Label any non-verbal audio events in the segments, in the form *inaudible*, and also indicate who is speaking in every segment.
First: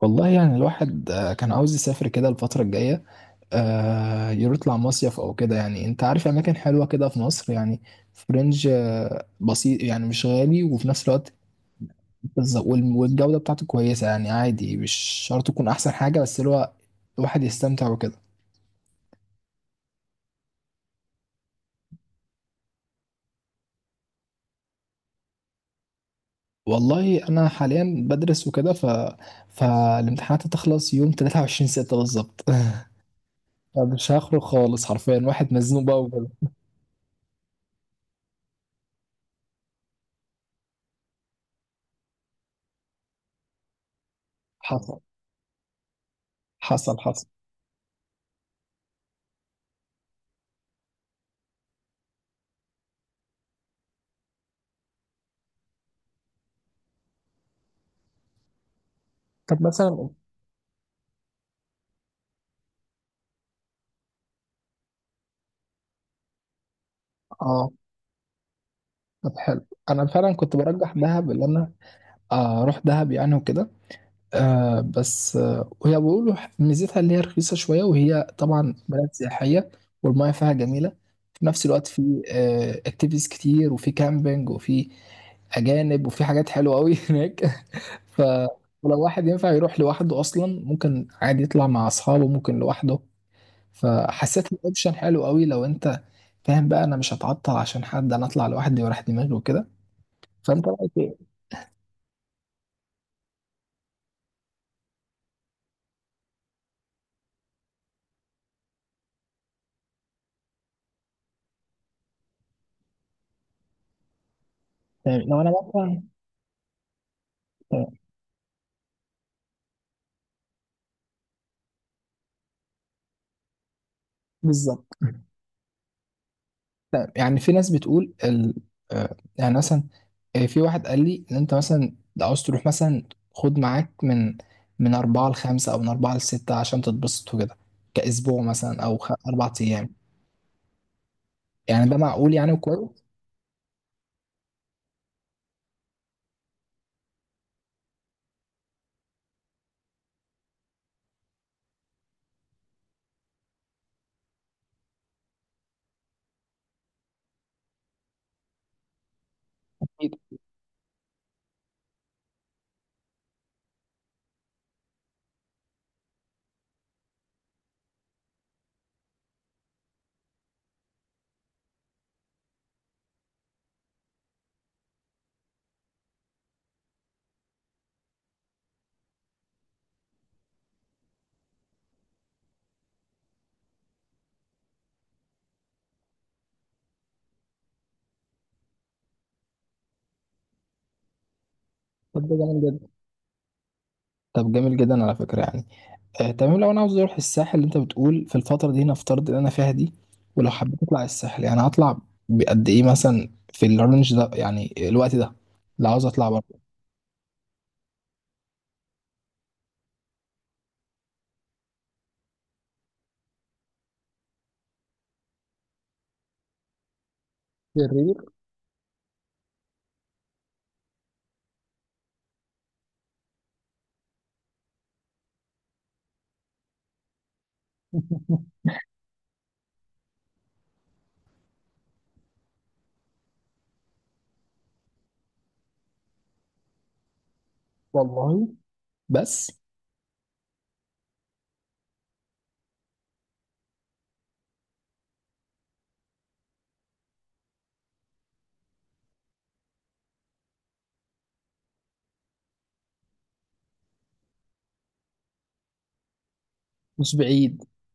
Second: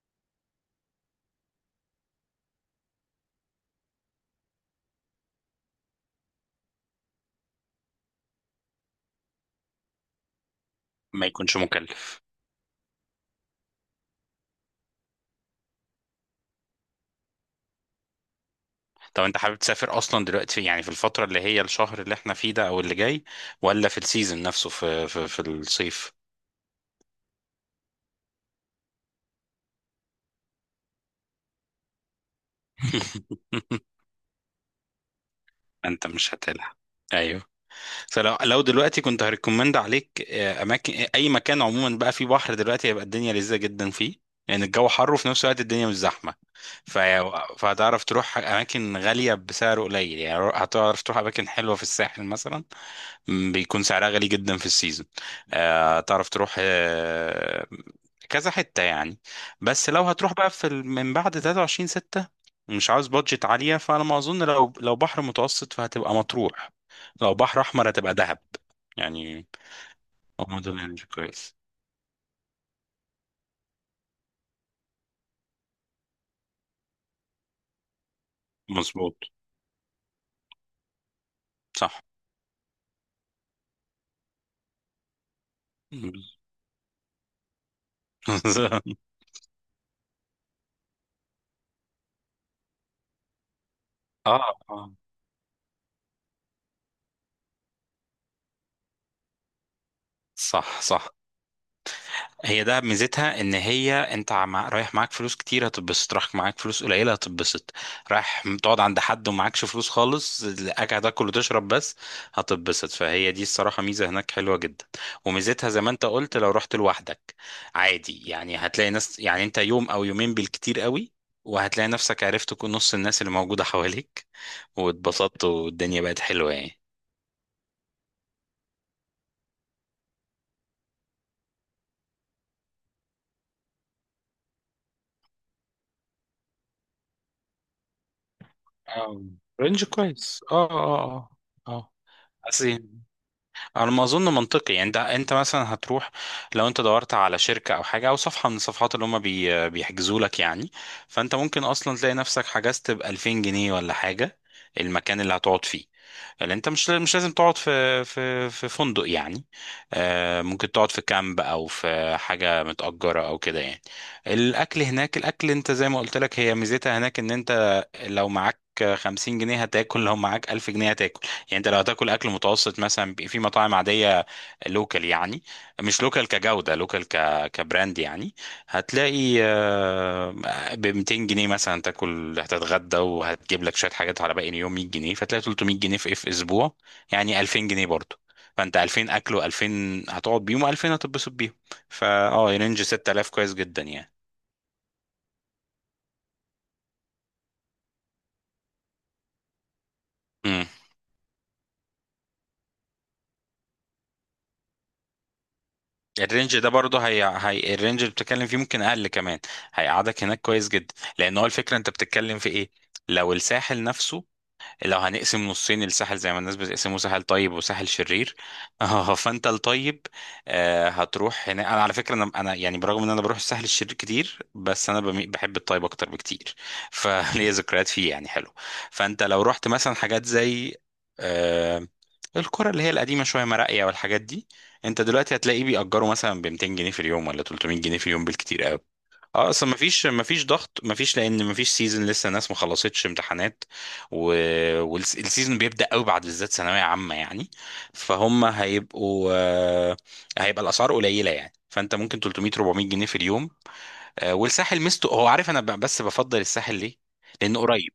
Speaker 1: والله يعني الواحد كان عاوز يسافر كده الفترة الجاية. يطلع مصيف أو كده. يعني أنت عارف أماكن حلوة كده في مصر يعني، في رينج بسيط، يعني مش غالي وفي نفس
Speaker 2: ما
Speaker 1: الوقت
Speaker 2: يكونش مكلف.
Speaker 1: والجودة بتاعته كويسة، يعني عادي، مش شرط تكون أحسن حاجة، بس اللي هو الواحد يستمتع وكده.
Speaker 2: طب انت حابب تسافر اصلا دلوقتي؟ يعني في الفترة اللي هي الشهر اللي احنا فيه ده او اللي جاي، ولا في السيزون نفسه، في الصيف؟
Speaker 1: والله أنا حاليا بدرس وكده فالامتحانات هتخلص يوم 23 ستة بالظبط *laughs*
Speaker 2: *laughs*
Speaker 1: مش هخرج خالص، حرفيا واحد مزنوق بقى
Speaker 2: انت
Speaker 1: وكده.
Speaker 2: مش هتلحق. ايوه. فلو دلوقتي كنت هريكومند عليك اماكن، اي مكان عموما بقى فيه بحر دلوقتي هيبقى الدنيا لذيذة جدا فيه. يعني الجو
Speaker 1: حصل،
Speaker 2: حر وفي نفس الوقت الدنيا مش زحمة.
Speaker 1: حصل
Speaker 2: ف-
Speaker 1: حصل
Speaker 2: فهتعرف تروح أماكن غالية بسعر قليل. يعني هتعرف تروح أماكن حلوة في الساحل مثلا، بيكون سعرها غالي جدا في السيزون. تعرف تروح، كذا حتة يعني.
Speaker 1: طب
Speaker 2: بس لو
Speaker 1: مثلا
Speaker 2: هتروح بقى في من بعد 23 6، مش عاوز بادجت عالية، فأنا ما أظن. لو بحر متوسط فهتبقى مطروح، لو بحر
Speaker 1: اه.
Speaker 2: أحمر هتبقى دهب.
Speaker 1: طب
Speaker 2: يعني
Speaker 1: حلو، انا فعلا كنت
Speaker 2: هما دول
Speaker 1: برجح
Speaker 2: يعني
Speaker 1: دهب اللي
Speaker 2: كويس.
Speaker 1: انا، اروح دهب يعني وكده. آه بس آه، وهي بيقولوا ميزتها اللي هي رخيصه شويه، وهي طبعا بلد
Speaker 2: مظبوط.
Speaker 1: سياحيه والمياه فيها جميله. في نفس الوقت
Speaker 2: صح.
Speaker 1: في اكتيفيتيز كتير، وفي كامبينج، وفي اجانب، وفي حاجات حلوه قوي *laughs* هناك. ف ولو
Speaker 2: *laughs*
Speaker 1: واحد ينفع يروح لوحده اصلا، ممكن عادي يطلع مع اصحابه، ممكن لوحده. فحسيت
Speaker 2: اه. آه.
Speaker 1: الاوبشن حلو قوي لو انت فاهم بقى. انا مش هتعطل عشان حد، انا اطلع لوحدي وراح دماغي وكده. فانت
Speaker 2: صح،
Speaker 1: رايك
Speaker 2: صح.
Speaker 1: إيه؟
Speaker 2: هي دهب ميزتها ان هي انت رايح معاك فلوس كتير هتتبسط، رايح معاك فلوس قليله هتتبسط، رايح تقعد عند حد ومعاكش فلوس خالص قاعد تاكل وتشرب بس هتتبسط. فهي دي الصراحه ميزه هناك حلوه جدا.
Speaker 1: تمام. لو انا
Speaker 2: وميزتها زي ما
Speaker 1: مثلا
Speaker 2: انت قلت لو رحت لوحدك
Speaker 1: تمام.
Speaker 2: عادي، يعني هتلاقي ناس، يعني انت يوم او يومين بالكتير قوي وهتلاقي نفسك عرفت نص الناس اللي موجوده حواليك،
Speaker 1: بالظبط.
Speaker 2: واتبسطت والدنيا بقت حلوه يعني.
Speaker 1: يعني في ناس بتقول ال... آه، يعني مثلا في واحد قال لي ان انت مثلا لو عاوز تروح مثلا، خد معاك من من أربعة لخمسة أو من أربعة لستة عشان تتبسط وكده، كأسبوع مثلا
Speaker 2: آه،
Speaker 1: أربع
Speaker 2: رينج
Speaker 1: أيام
Speaker 2: كويس. اه، اه. اه،
Speaker 1: يعني.
Speaker 2: اه.
Speaker 1: ده معقول يعني
Speaker 2: أصل
Speaker 1: وكويس.
Speaker 2: على ما اظن منطقي يعني، ده انت مثلا هتروح، لو انت دورت على شركه او حاجه او صفحه من الصفحات اللي هم بيحجزوا لك يعني، فانت ممكن اصلا تلاقي نفسك حجزت ب 2000 جنيه ولا حاجه، المكان اللي هتقعد فيه، اللي انت مش لازم تقعد في في فندق يعني،
Speaker 1: أكيد.
Speaker 2: ممكن تقعد في كامب او في حاجه متأجره او كده يعني. الاكل هناك، الاكل انت زي ما قلت لك هي ميزتها هناك ان انت لو معاك 50 جنيه هتاكل، لو معاك 1000 جنيه هتاكل. يعني انت لو هتاكل اكل متوسط مثلا في مطاعم عاديه، لوكال يعني، مش لوكال كجوده، لوكال كبراند يعني، هتلاقي ب 200 جنيه مثلا تاكل، هتتغدى وهتجيب لك شويه حاجات على باقي اليوم 100 جنيه، فتلاقي 300 جنيه في اسبوع، يعني 2000 جنيه برضه. فانت 2000 اكل و2000 هتقعد بيهم و2000 هتتبسط بيهم.
Speaker 1: طب
Speaker 2: فا
Speaker 1: ده
Speaker 2: اه
Speaker 1: جميل
Speaker 2: رينج
Speaker 1: جدا.
Speaker 2: 6000 كويس جدا يعني.
Speaker 1: طب جميل جدا على فكرة يعني. تمام. لو انا عاوز اروح الساحل اللي انت بتقول في الفتره دي، نفترض ان انا فيها دي ولو حبيت اطلع الساحل، يعني هطلع بقد ايه مثلا في الرينج ده يعني الوقت ده، لو عاوز اطلع
Speaker 2: الرينج
Speaker 1: بره.
Speaker 2: ده برضه، هي الرينج اللي بتتكلم فيه ممكن اقل كمان، هيقعدك هناك كويس جدا. لان هو الفكره انت بتتكلم في ايه؟ لو الساحل نفسه، لو هنقسم نصين الساحل زي ما الناس بتقسمه، ساحل طيب وساحل
Speaker 1: شرير
Speaker 2: شرير، *laughs* اه، فانت الطيب هتروح هنا. انا على فكره انا يعني برغم ان انا بروح الساحل الشرير كتير بس انا بحب الطيب اكتر بكتير. *laughs* فليا ذكريات فيه يعني حلو.
Speaker 1: *laughs*
Speaker 2: فانت لو رحت مثلا حاجات زي آه، القرى اللي هي القديمه شويه، مراقيه والحاجات دي، انت دلوقتي هتلاقيه بيأجروا مثلا ب 200 جنيه في اليوم ولا 300 جنيه في اليوم
Speaker 1: والله
Speaker 2: بالكتير قوي. اه،
Speaker 1: بس
Speaker 2: اصل مفيش ضغط، مفيش، لان مفيش سيزون. لسه الناس ما خلصتش امتحانات و... والسيزون بيبدا قوي بعد بالذات ثانويه عامه يعني. فهم هيبقوا آه، هيبقى الاسعار قليله يعني. فانت ممكن 300 400 جنيه في اليوم. والساحل مستو هو عارف انا، بس بفضل الساحل ليه؟
Speaker 1: مش
Speaker 2: لانه
Speaker 1: بعيد.
Speaker 2: قريب.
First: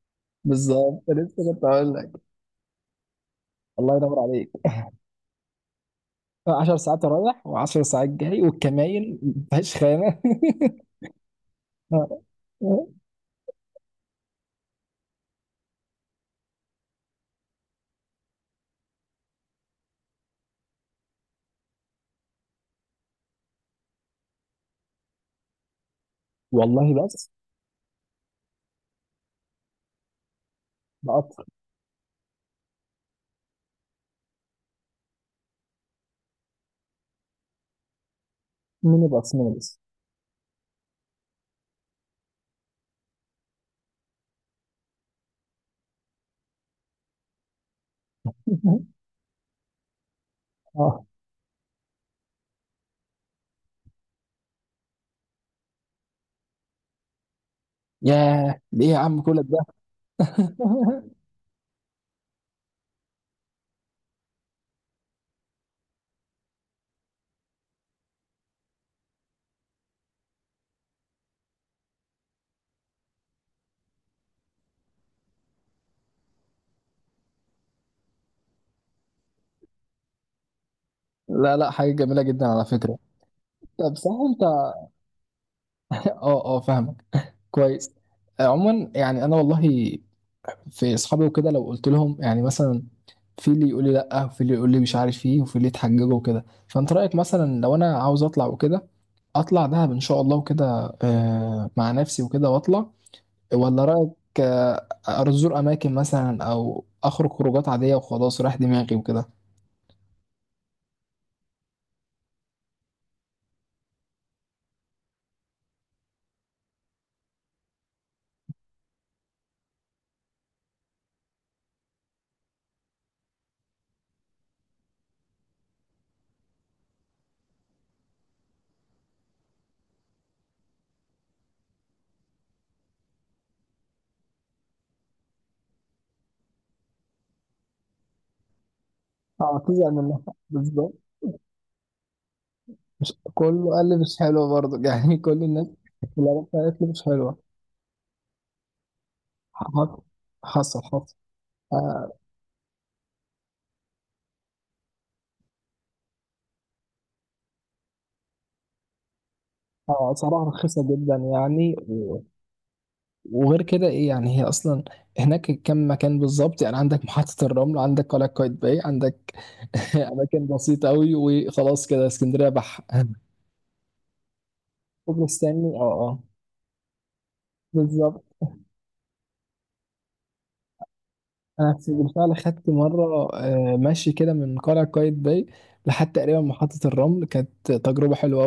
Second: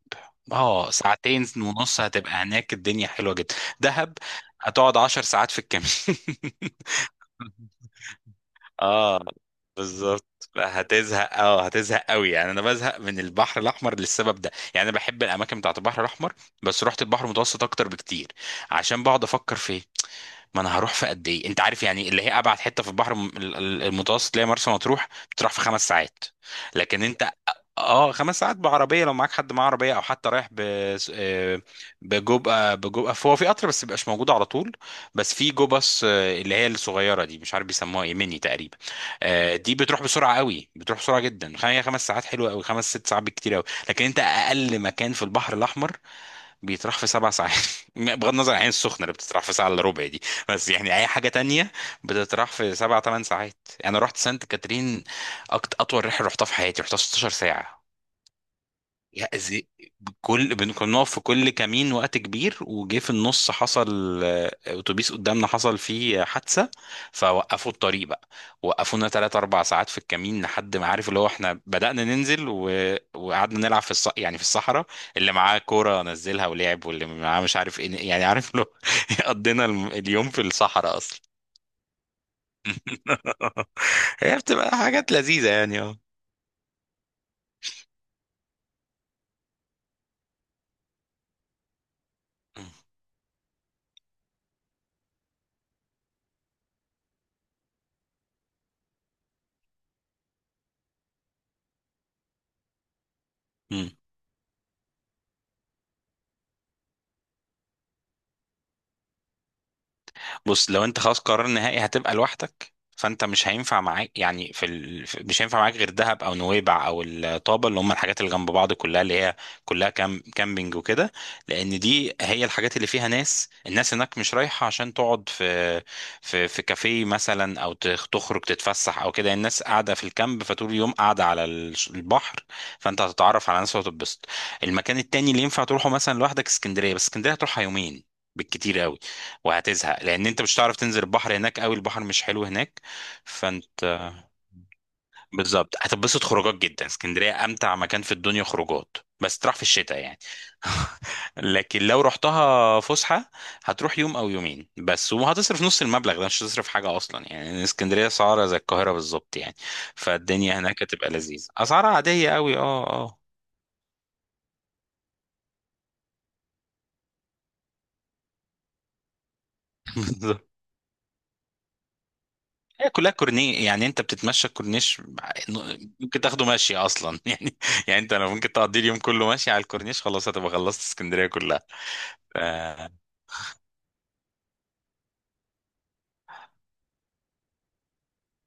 Speaker 2: اه،
Speaker 1: بالظبط،
Speaker 2: ساعتين
Speaker 1: لسه كنت هقول
Speaker 2: ونص
Speaker 1: لك.
Speaker 2: هتبقى هناك الدنيا حلوه جدا.
Speaker 1: الله
Speaker 2: دهب
Speaker 1: ينور عليك
Speaker 2: هتقعد 10 ساعات في الكمين.
Speaker 1: *laughs* 10 ساعات رايح و10
Speaker 2: *laughs*
Speaker 1: ساعات جاي، والكماين
Speaker 2: اه،
Speaker 1: مفيهاش خانه
Speaker 2: بالظبط. لا، هتزهق اه
Speaker 1: *laughs*
Speaker 2: هتزهق
Speaker 1: آه،
Speaker 2: قوي. يعني انا
Speaker 1: آه.
Speaker 2: بزهق من البحر الاحمر للسبب ده. يعني انا بحب الاماكن بتاعت البحر الاحمر بس رحت البحر المتوسط اكتر بكتير. عشان بقعد افكر في إيه؟ ما انا هروح في قد ايه؟ انت عارف يعني، اللي هي ابعد حته في البحر المتوسط اللي هي مرسى مطروح، بتروح في 5 ساعات. لكن
Speaker 1: والله بس
Speaker 2: انت، اه 5 ساعات بعربيه لو معاك حد معاه عربيه، او حتى رايح ب
Speaker 1: بقطر.
Speaker 2: آه، بجو آه، بجو آه، هو في قطر بس مبيبقاش موجود على طول. بس في جو باص، اللي هي الصغيره دي، مش عارف بيسموها ايه، ميني تقريبا.
Speaker 1: ميني بس ميني
Speaker 2: دي
Speaker 1: بس
Speaker 2: بتروح بسرعه قوي، بتروح بسرعه جدا. هي 5 ساعات حلوه قوي، 5-6 ساعات بالكتير قوي. لكن انت اقل مكان في البحر الاحمر بيتراح في 7 ساعات، *laughs* بغض النظر عن العين السخنه
Speaker 1: *laughs*
Speaker 2: اللي بتتراح في ساعه الا ربع دي. بس يعني
Speaker 1: اه.
Speaker 2: اي حاجه تانية بتتراح في 7-8 ساعات. انا رحت سانت كاترين، اطول رحله رحتها في حياتي رحتها 16 ساعه.
Speaker 1: ياه، ليه يا عم
Speaker 2: يا
Speaker 1: كل ده؟
Speaker 2: زي،
Speaker 1: *laughs*
Speaker 2: كل كنا بنقف في كل كمين وقت كبير، وجه في النص حصل اتوبيس قدامنا حصل فيه حادثة. فوقفوا الطريق بقى، وقفونا 3-4 ساعات في الكمين، لحد ما، عارف اللي هو، احنا بدأنا ننزل وقعدنا نلعب يعني في الصحراء. اللي معاه كورة نزلها ولعب، واللي معاه مش عارف ايه، يعني عارف لو، *laughs* قضينا اليوم في الصحراء أصلا.
Speaker 1: لا لا، حاجة جميلة جدا على فكرة.
Speaker 2: *laughs*
Speaker 1: طب صح
Speaker 2: هي
Speaker 1: انت.
Speaker 2: بتبقى حاجات لذيذة
Speaker 1: *laughs*
Speaker 2: يعني.
Speaker 1: اه اه، فاهمك. كويس. عموما يعني انا والله، في اصحابي وكده لو قلت لهم يعني
Speaker 2: اه.
Speaker 1: مثلا، في اللي يقول لي لا، وفي اللي يقول لي مش عارف ايه، وفي اللي يتحججوا وكده. فانت رأيك مثلا لو انا عاوز اطلع وكده، اطلع دهب ان شاء الله وكده، مع نفسي وكده واطلع؟ ولا رأيك ازور اماكن مثلا او اخرج خروجات عادية وخلاص رايح دماغي وكده؟
Speaker 2: بص، لو انت خلاص قرار نهائي هتبقى لوحدك، فانت مش هينفع معاك يعني مش هينفع معاك غير دهب او نويبع او الطابه، اللي هم الحاجات اللي جنب بعض كلها، اللي هي كلها كامبينج وكده. لان دي هي الحاجات اللي فيها ناس. الناس هناك مش رايحه عشان تقعد في في كافيه مثلا، او تخرج تتفسح او كده. الناس قاعده في الكامب فطول اليوم قاعده على البحر. فانت هتتعرف على ناس وهتتبسط. المكان التاني اللي ينفع تروحه مثلا لوحدك اسكندريه، بس اسكندريه هتروحها يومين بالكتير قوي
Speaker 1: اه تزعل
Speaker 2: وهتزهق،
Speaker 1: منها.
Speaker 2: لان انت مش هتعرف
Speaker 1: بالظبط.
Speaker 2: تنزل البحر هناك قوي، البحر مش حلو هناك.
Speaker 1: مش كله قال لي
Speaker 2: فانت
Speaker 1: مش حلوة برضه *laughs* يعني. كل الناس
Speaker 2: بالظبط هتتبسط
Speaker 1: اللي
Speaker 2: خروجات
Speaker 1: عرفتها قالت
Speaker 2: جدا.
Speaker 1: لي مش حلوة.
Speaker 2: اسكندريه امتع مكان في الدنيا خروجات، بس تروح في الشتاء
Speaker 1: حصل،
Speaker 2: يعني.
Speaker 1: حصل.
Speaker 2: *laughs* لكن لو
Speaker 1: آه.
Speaker 2: رحتها فسحه هتروح يوم او يومين بس، وهتصرف نص المبلغ ده مش هتصرف حاجه اصلا. يعني اسكندريه اسعارها زي القاهره بالظبط يعني.
Speaker 1: صراحة
Speaker 2: فالدنيا
Speaker 1: رخيصة
Speaker 2: هناك هتبقى
Speaker 1: جدا
Speaker 2: لذيذه
Speaker 1: يعني
Speaker 2: اسعارها عاديه قوي. اه، اه.
Speaker 1: وغير كده ايه يعني؟ هي اصلا هناك كم مكان بالظبط يعني، عندك محطة الرمل، عندك قلعة قايتباي، عندك *laughs*
Speaker 2: *laughs*
Speaker 1: اماكن بسيطة قوي. وخلاص كده اسكندرية بح *laughs*
Speaker 2: هي كلها كورني، يعني انت بتتمشى الكورنيش،
Speaker 1: كوبري ستانلي، اه اه.
Speaker 2: ممكن تاخده ماشي اصلا *laughs* يعني. يعني انت
Speaker 1: بالظبط.
Speaker 2: لو ممكن تقضي اليوم كله ماشي على الكورنيش خلاص هتبقى خلصت اسكندريه كلها. ف-
Speaker 1: بالفعل خدت
Speaker 2: آه،
Speaker 1: مرة ماشي كده من قلعة قايتباي لحد تقريبا محطة الرمل. كانت تجربة حلوة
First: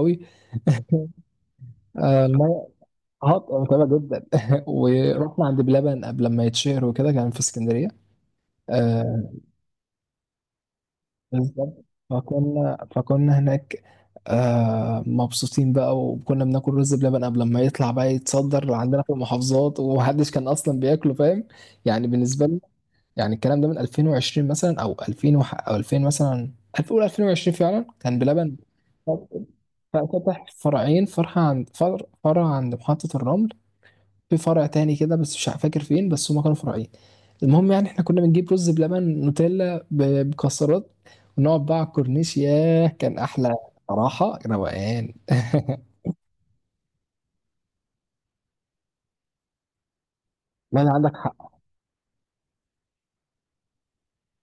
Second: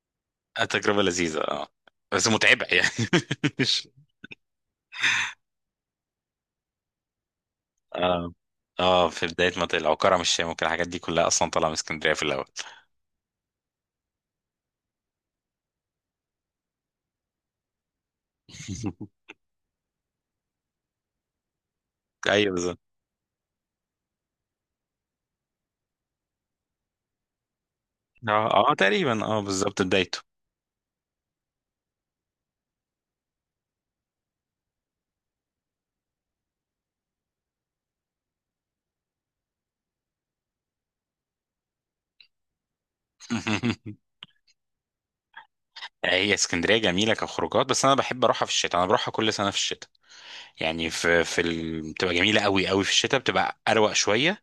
Speaker 2: تجربه لذيذه. اه. بس متعبه
Speaker 1: قوي.
Speaker 2: يعني.
Speaker 1: اه،
Speaker 2: *laughs*
Speaker 1: متابع
Speaker 2: مش
Speaker 1: جدا *laughs* ورحنا عند بلبن قبل ما يتشهر وكده، كان في اسكندريه.
Speaker 2: اه اه في
Speaker 1: آه،
Speaker 2: بدايه ما تقلع وكرم الشام وكل الحاجات دي كلها اصلا طالعه من
Speaker 1: بالظبط.
Speaker 2: اسكندريه في الاول.
Speaker 1: فكنا هناك آه مبسوطين بقى، وكنا بناكل رز بلبن قبل ما يطلع بقى يتصدر عندنا في
Speaker 2: *laughs*
Speaker 1: المحافظات، ومحدش كان اصلا بياكله، فاهم يعني، بالنسبه
Speaker 2: ايوه
Speaker 1: لنا
Speaker 2: بالظبط.
Speaker 1: يعني. الكلام ده من 2020 مثلا، او 2000 مثلا. 2000 قول 2020 فعلا، كان
Speaker 2: اه،
Speaker 1: بلبن
Speaker 2: اه تقريبا. اه، بالظبط بدايته.
Speaker 1: فتح فرعين، فرع عند فرع، فرع عند محطه الرمل، في فرع تاني كده بس مش فاكر فين، بس هما كانوا فرعين. المهم يعني احنا كنا بنجيب رز بلبن نوتيلا بمكسرات، ونقعد بقى على الكورنيش. ياه كان احلى.
Speaker 2: *laughs*
Speaker 1: صراحة روقان *laughs*
Speaker 2: هي اسكندريه جميله كخروجات، بس انا بحب اروحها في الشتاء. انا بروحها كل سنه في الشتاء.
Speaker 1: لا لا،
Speaker 2: يعني
Speaker 1: عندك حق.
Speaker 2: بتبقى جميله قوي قوي في الشتاء، بتبقى اروق شويه.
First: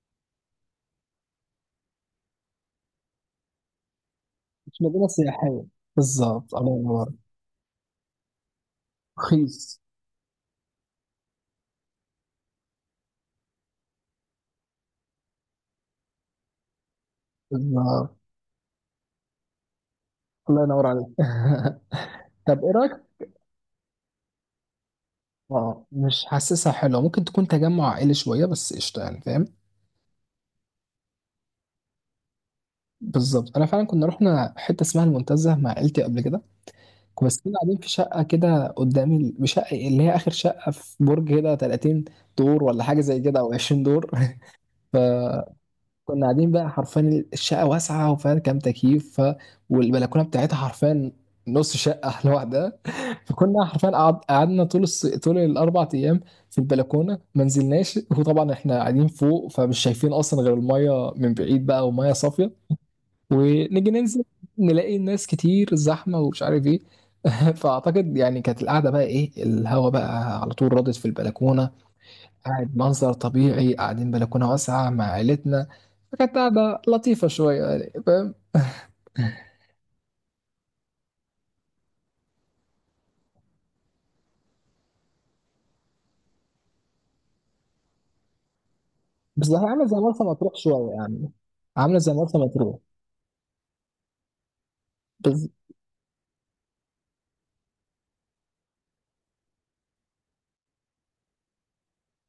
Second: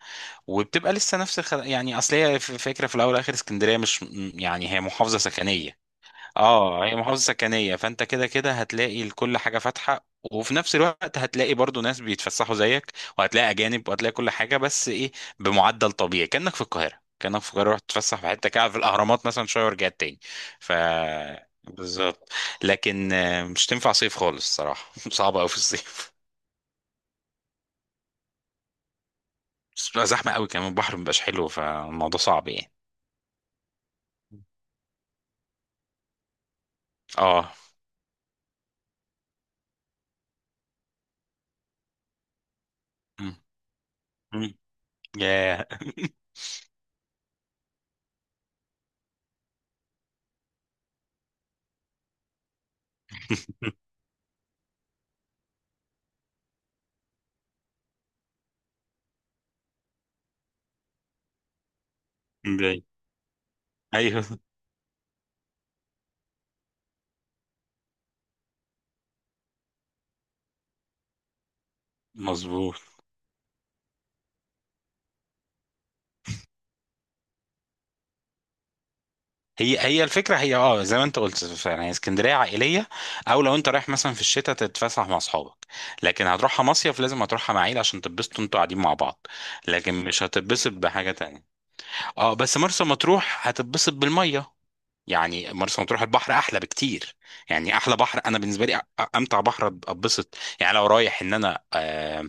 Speaker 2: وبتبقى لسه نفس يعني اصل هي فكره في الاول والاخر، اسكندريه مش يعني
Speaker 1: مش
Speaker 2: هي
Speaker 1: مدينة
Speaker 2: محافظه
Speaker 1: سياحية.
Speaker 2: سكنيه.
Speaker 1: بالظبط الله
Speaker 2: اه، هي
Speaker 1: ينور.
Speaker 2: محافظه سكنيه، فانت كده كده هتلاقي كل حاجه
Speaker 1: رخيص.
Speaker 2: فاتحه، وفي نفس الوقت هتلاقي برضو ناس بيتفسحوا زيك، وهتلاقي اجانب وهتلاقي كل حاجه، بس ايه؟ بمعدل طبيعي، كانك في القاهره، رحت
Speaker 1: بالظبط
Speaker 2: تتفسح في حته كده، في الاهرامات مثلا، شويه ورجعت تاني.
Speaker 1: الله
Speaker 2: ف
Speaker 1: ينور عليك *laughs*
Speaker 2: بالظبط.
Speaker 1: طب ايه رايك؟
Speaker 2: لكن مش تنفع صيف خالص صراحه. *laughs* صعبه قوي في
Speaker 1: اه،
Speaker 2: الصيف،
Speaker 1: مش حاسسها حلوه. ممكن تكون تجمع عائلي شويه، بس قشطه يعني فاهم.
Speaker 2: بس بتبقى زحمة قوي كمان، البحر مبقاش حلو، فالموضوع صعب يعني.
Speaker 1: بالظبط. انا فعلا كنا رحنا حته اسمها المنتزه مع عيلتي قبل كده، بس كنا
Speaker 2: اه.
Speaker 1: قاعدين في شقة كده قدام شقة اللي هي آخر شقة في برج كده، 30 دور ولا حاجة زي
Speaker 2: مم.
Speaker 1: كده أو 20 دور
Speaker 2: مم.
Speaker 1: *laughs*
Speaker 2: ياه.
Speaker 1: فكنا قاعدين بقى حرفيا، الشقة واسعة وفيها كام تكييف والبلكونة بتاعتها حرفيا نص شقة *laughs* لوحدها. فكنا
Speaker 2: *laughs*
Speaker 1: حرفيا قعدنا طول طول الأربع أيام في البلكونة، ما نزلناش. وطبعا احنا قاعدين فوق، فمش شايفين أصلا غير المية من بعيد بقى، ومية صافية.
Speaker 2: باي.
Speaker 1: ونيجي ننزل
Speaker 2: ايوه
Speaker 1: نلاقي ناس كتير زحمه ومش عارف ايه *laughs* فاعتقد يعني كانت القعده بقى ايه، الهوا بقى على طول رادد في البلكونه، قاعد
Speaker 2: مظبوط.
Speaker 1: منظر طبيعي، قاعدين بلكونه واسعه مع عيلتنا. فكانت قاعده لطيفه شويه يعني فاهم.
Speaker 2: هي الفكره، هي، زي ما انت قلت فعلا، هي اسكندريه عائليه، او لو انت رايح مثلا في الشتاء تتفسح مع اصحابك. لكن هتروحها مصيف لازم هتروحها مع عيله عشان تتبسطوا انتوا قاعدين مع بعض،
Speaker 1: بس هي عامله
Speaker 2: لكن
Speaker 1: زي مرسى
Speaker 2: مش
Speaker 1: مطروح
Speaker 2: هتتبسط
Speaker 1: شويه
Speaker 2: بحاجه
Speaker 1: يعني،
Speaker 2: تانية.
Speaker 1: عامله زي
Speaker 2: اه،
Speaker 1: مرسى
Speaker 2: بس
Speaker 1: مطروح.
Speaker 2: مرسى مطروح هتتبسط بالميه.
Speaker 1: بس
Speaker 2: يعني مرسى مطروح البحر احلى بكتير. يعني احلى بحر انا بالنسبه لي، امتع بحر اتبسط، يعني لو رايح ان انا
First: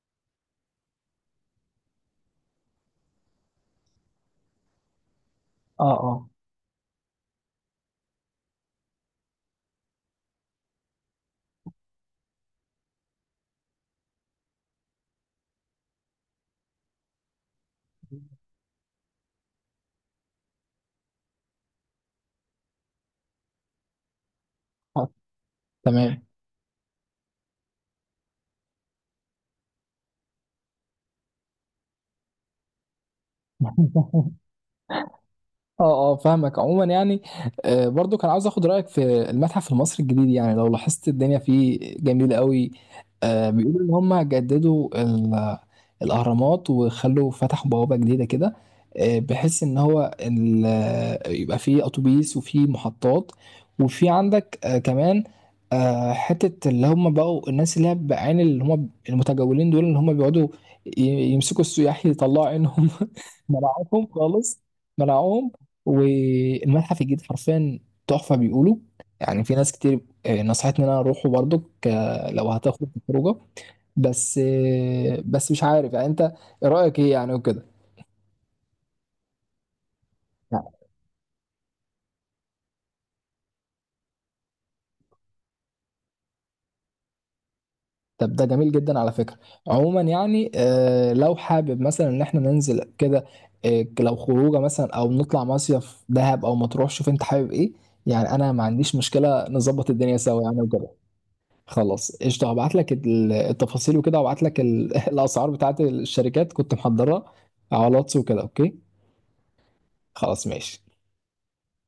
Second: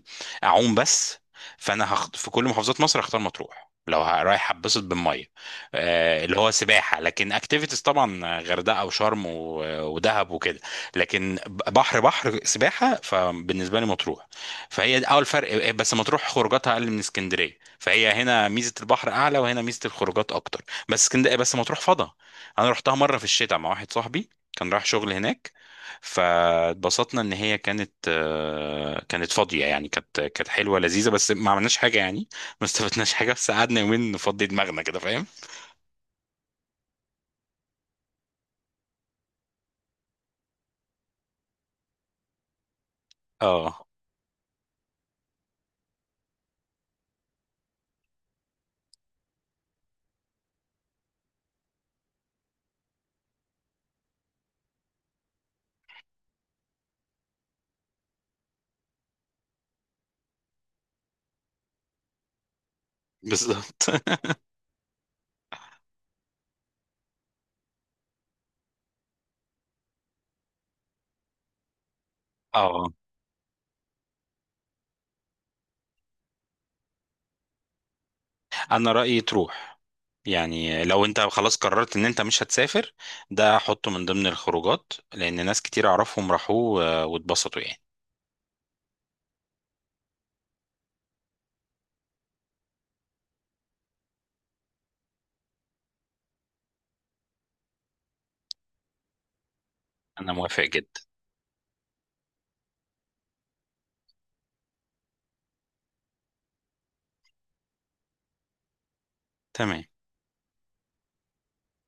Speaker 2: اعوم بس، فانا في كل محافظات مصر هختار مطروح لو رايح اتبسط بالميه،
Speaker 1: اه اه.
Speaker 2: اللي هو سباحه. لكن اكتيفيتيز طبعا غردقه وشرم ودهب وكده. لكن بحر سباحه فبالنسبه لي مطروح. فهي ده اول فرق. بس مطروح خروجاتها اقل من اسكندريه، فهي هنا ميزه البحر اعلى وهنا ميزه الخروجات اكتر. بس اسكندريه، بس مطروح فضا. انا رحتها مره في الشتاء مع واحد صاحبي كان رايح
Speaker 1: آه،
Speaker 2: شغل هناك.
Speaker 1: تمام.
Speaker 2: فاتبسطنا ان هي كانت كانت فاضيه يعني. كانت حلوه لذيذه، بس ما عملناش حاجه يعني. *laughs* ما استفدناش حاجه، بس قعدنا يومين
Speaker 1: *laughs*
Speaker 2: نفضي دماغنا كده فاهم.
Speaker 1: اه اه، فاهمك. عموما يعني برضو كان عاوز اخد رايك في المتحف المصري الجديد. يعني لو لاحظت الدنيا فيه جميله قوي. بيقولوا
Speaker 2: اه،
Speaker 1: ان هم جددوا الاهرامات وخلوا فتحوا بوابه جديده كده، بحيث ان هو ال- آه، يبقى فيه اتوبيس وفيه محطات، وفي عندك كمان حته اللي هم بقوا الناس اللي هي بعين اللي هم المتجولين دول، اللي هم بيقعدوا ي- يمسكوا السياح يطلعوا عينهم *laughs*
Speaker 2: بالظبط.
Speaker 1: ملاعبهم
Speaker 2: *laughs*
Speaker 1: خالص، منعوهم. والمتحف الجديد حرفيا تحفة بيقولوا. يعني في ناس كتير نصحتني ان انا اروحه برضو لو هتاخد
Speaker 2: اه،
Speaker 1: خروجه. بس بس مش عارف يعني انت إيه رأيك ايه يعني وكده.
Speaker 2: انا رايي تروح.
Speaker 1: لا.
Speaker 2: يعني لو انت خلاص قررت ان انت مش هتسافر، ده حطه من ضمن الخروجات، لان ناس كتير اعرفهم راحوا واتبسطوا يعني.
Speaker 1: طب ده جميل جدا على فكرة. عموما يعني لو حابب مثلا ان احنا ننزل كده، لو خروجه مثلا او نطلع مصيف دهب او مطروح، شوف انت حابب ايه. يعني انا ما عنديش مشكلة، نظبط الدنيا
Speaker 2: انا
Speaker 1: سوا يعني
Speaker 2: موافق
Speaker 1: وكده.
Speaker 2: جدا.
Speaker 1: خلاص قشطة. هبعت لك التفاصيل وكده، هبعت لك *laughs* الأسعار بتاعت الشركات كنت محضرها على الواتس وكده. أوكي
Speaker 2: تمام.
Speaker 1: خلاص ماشي.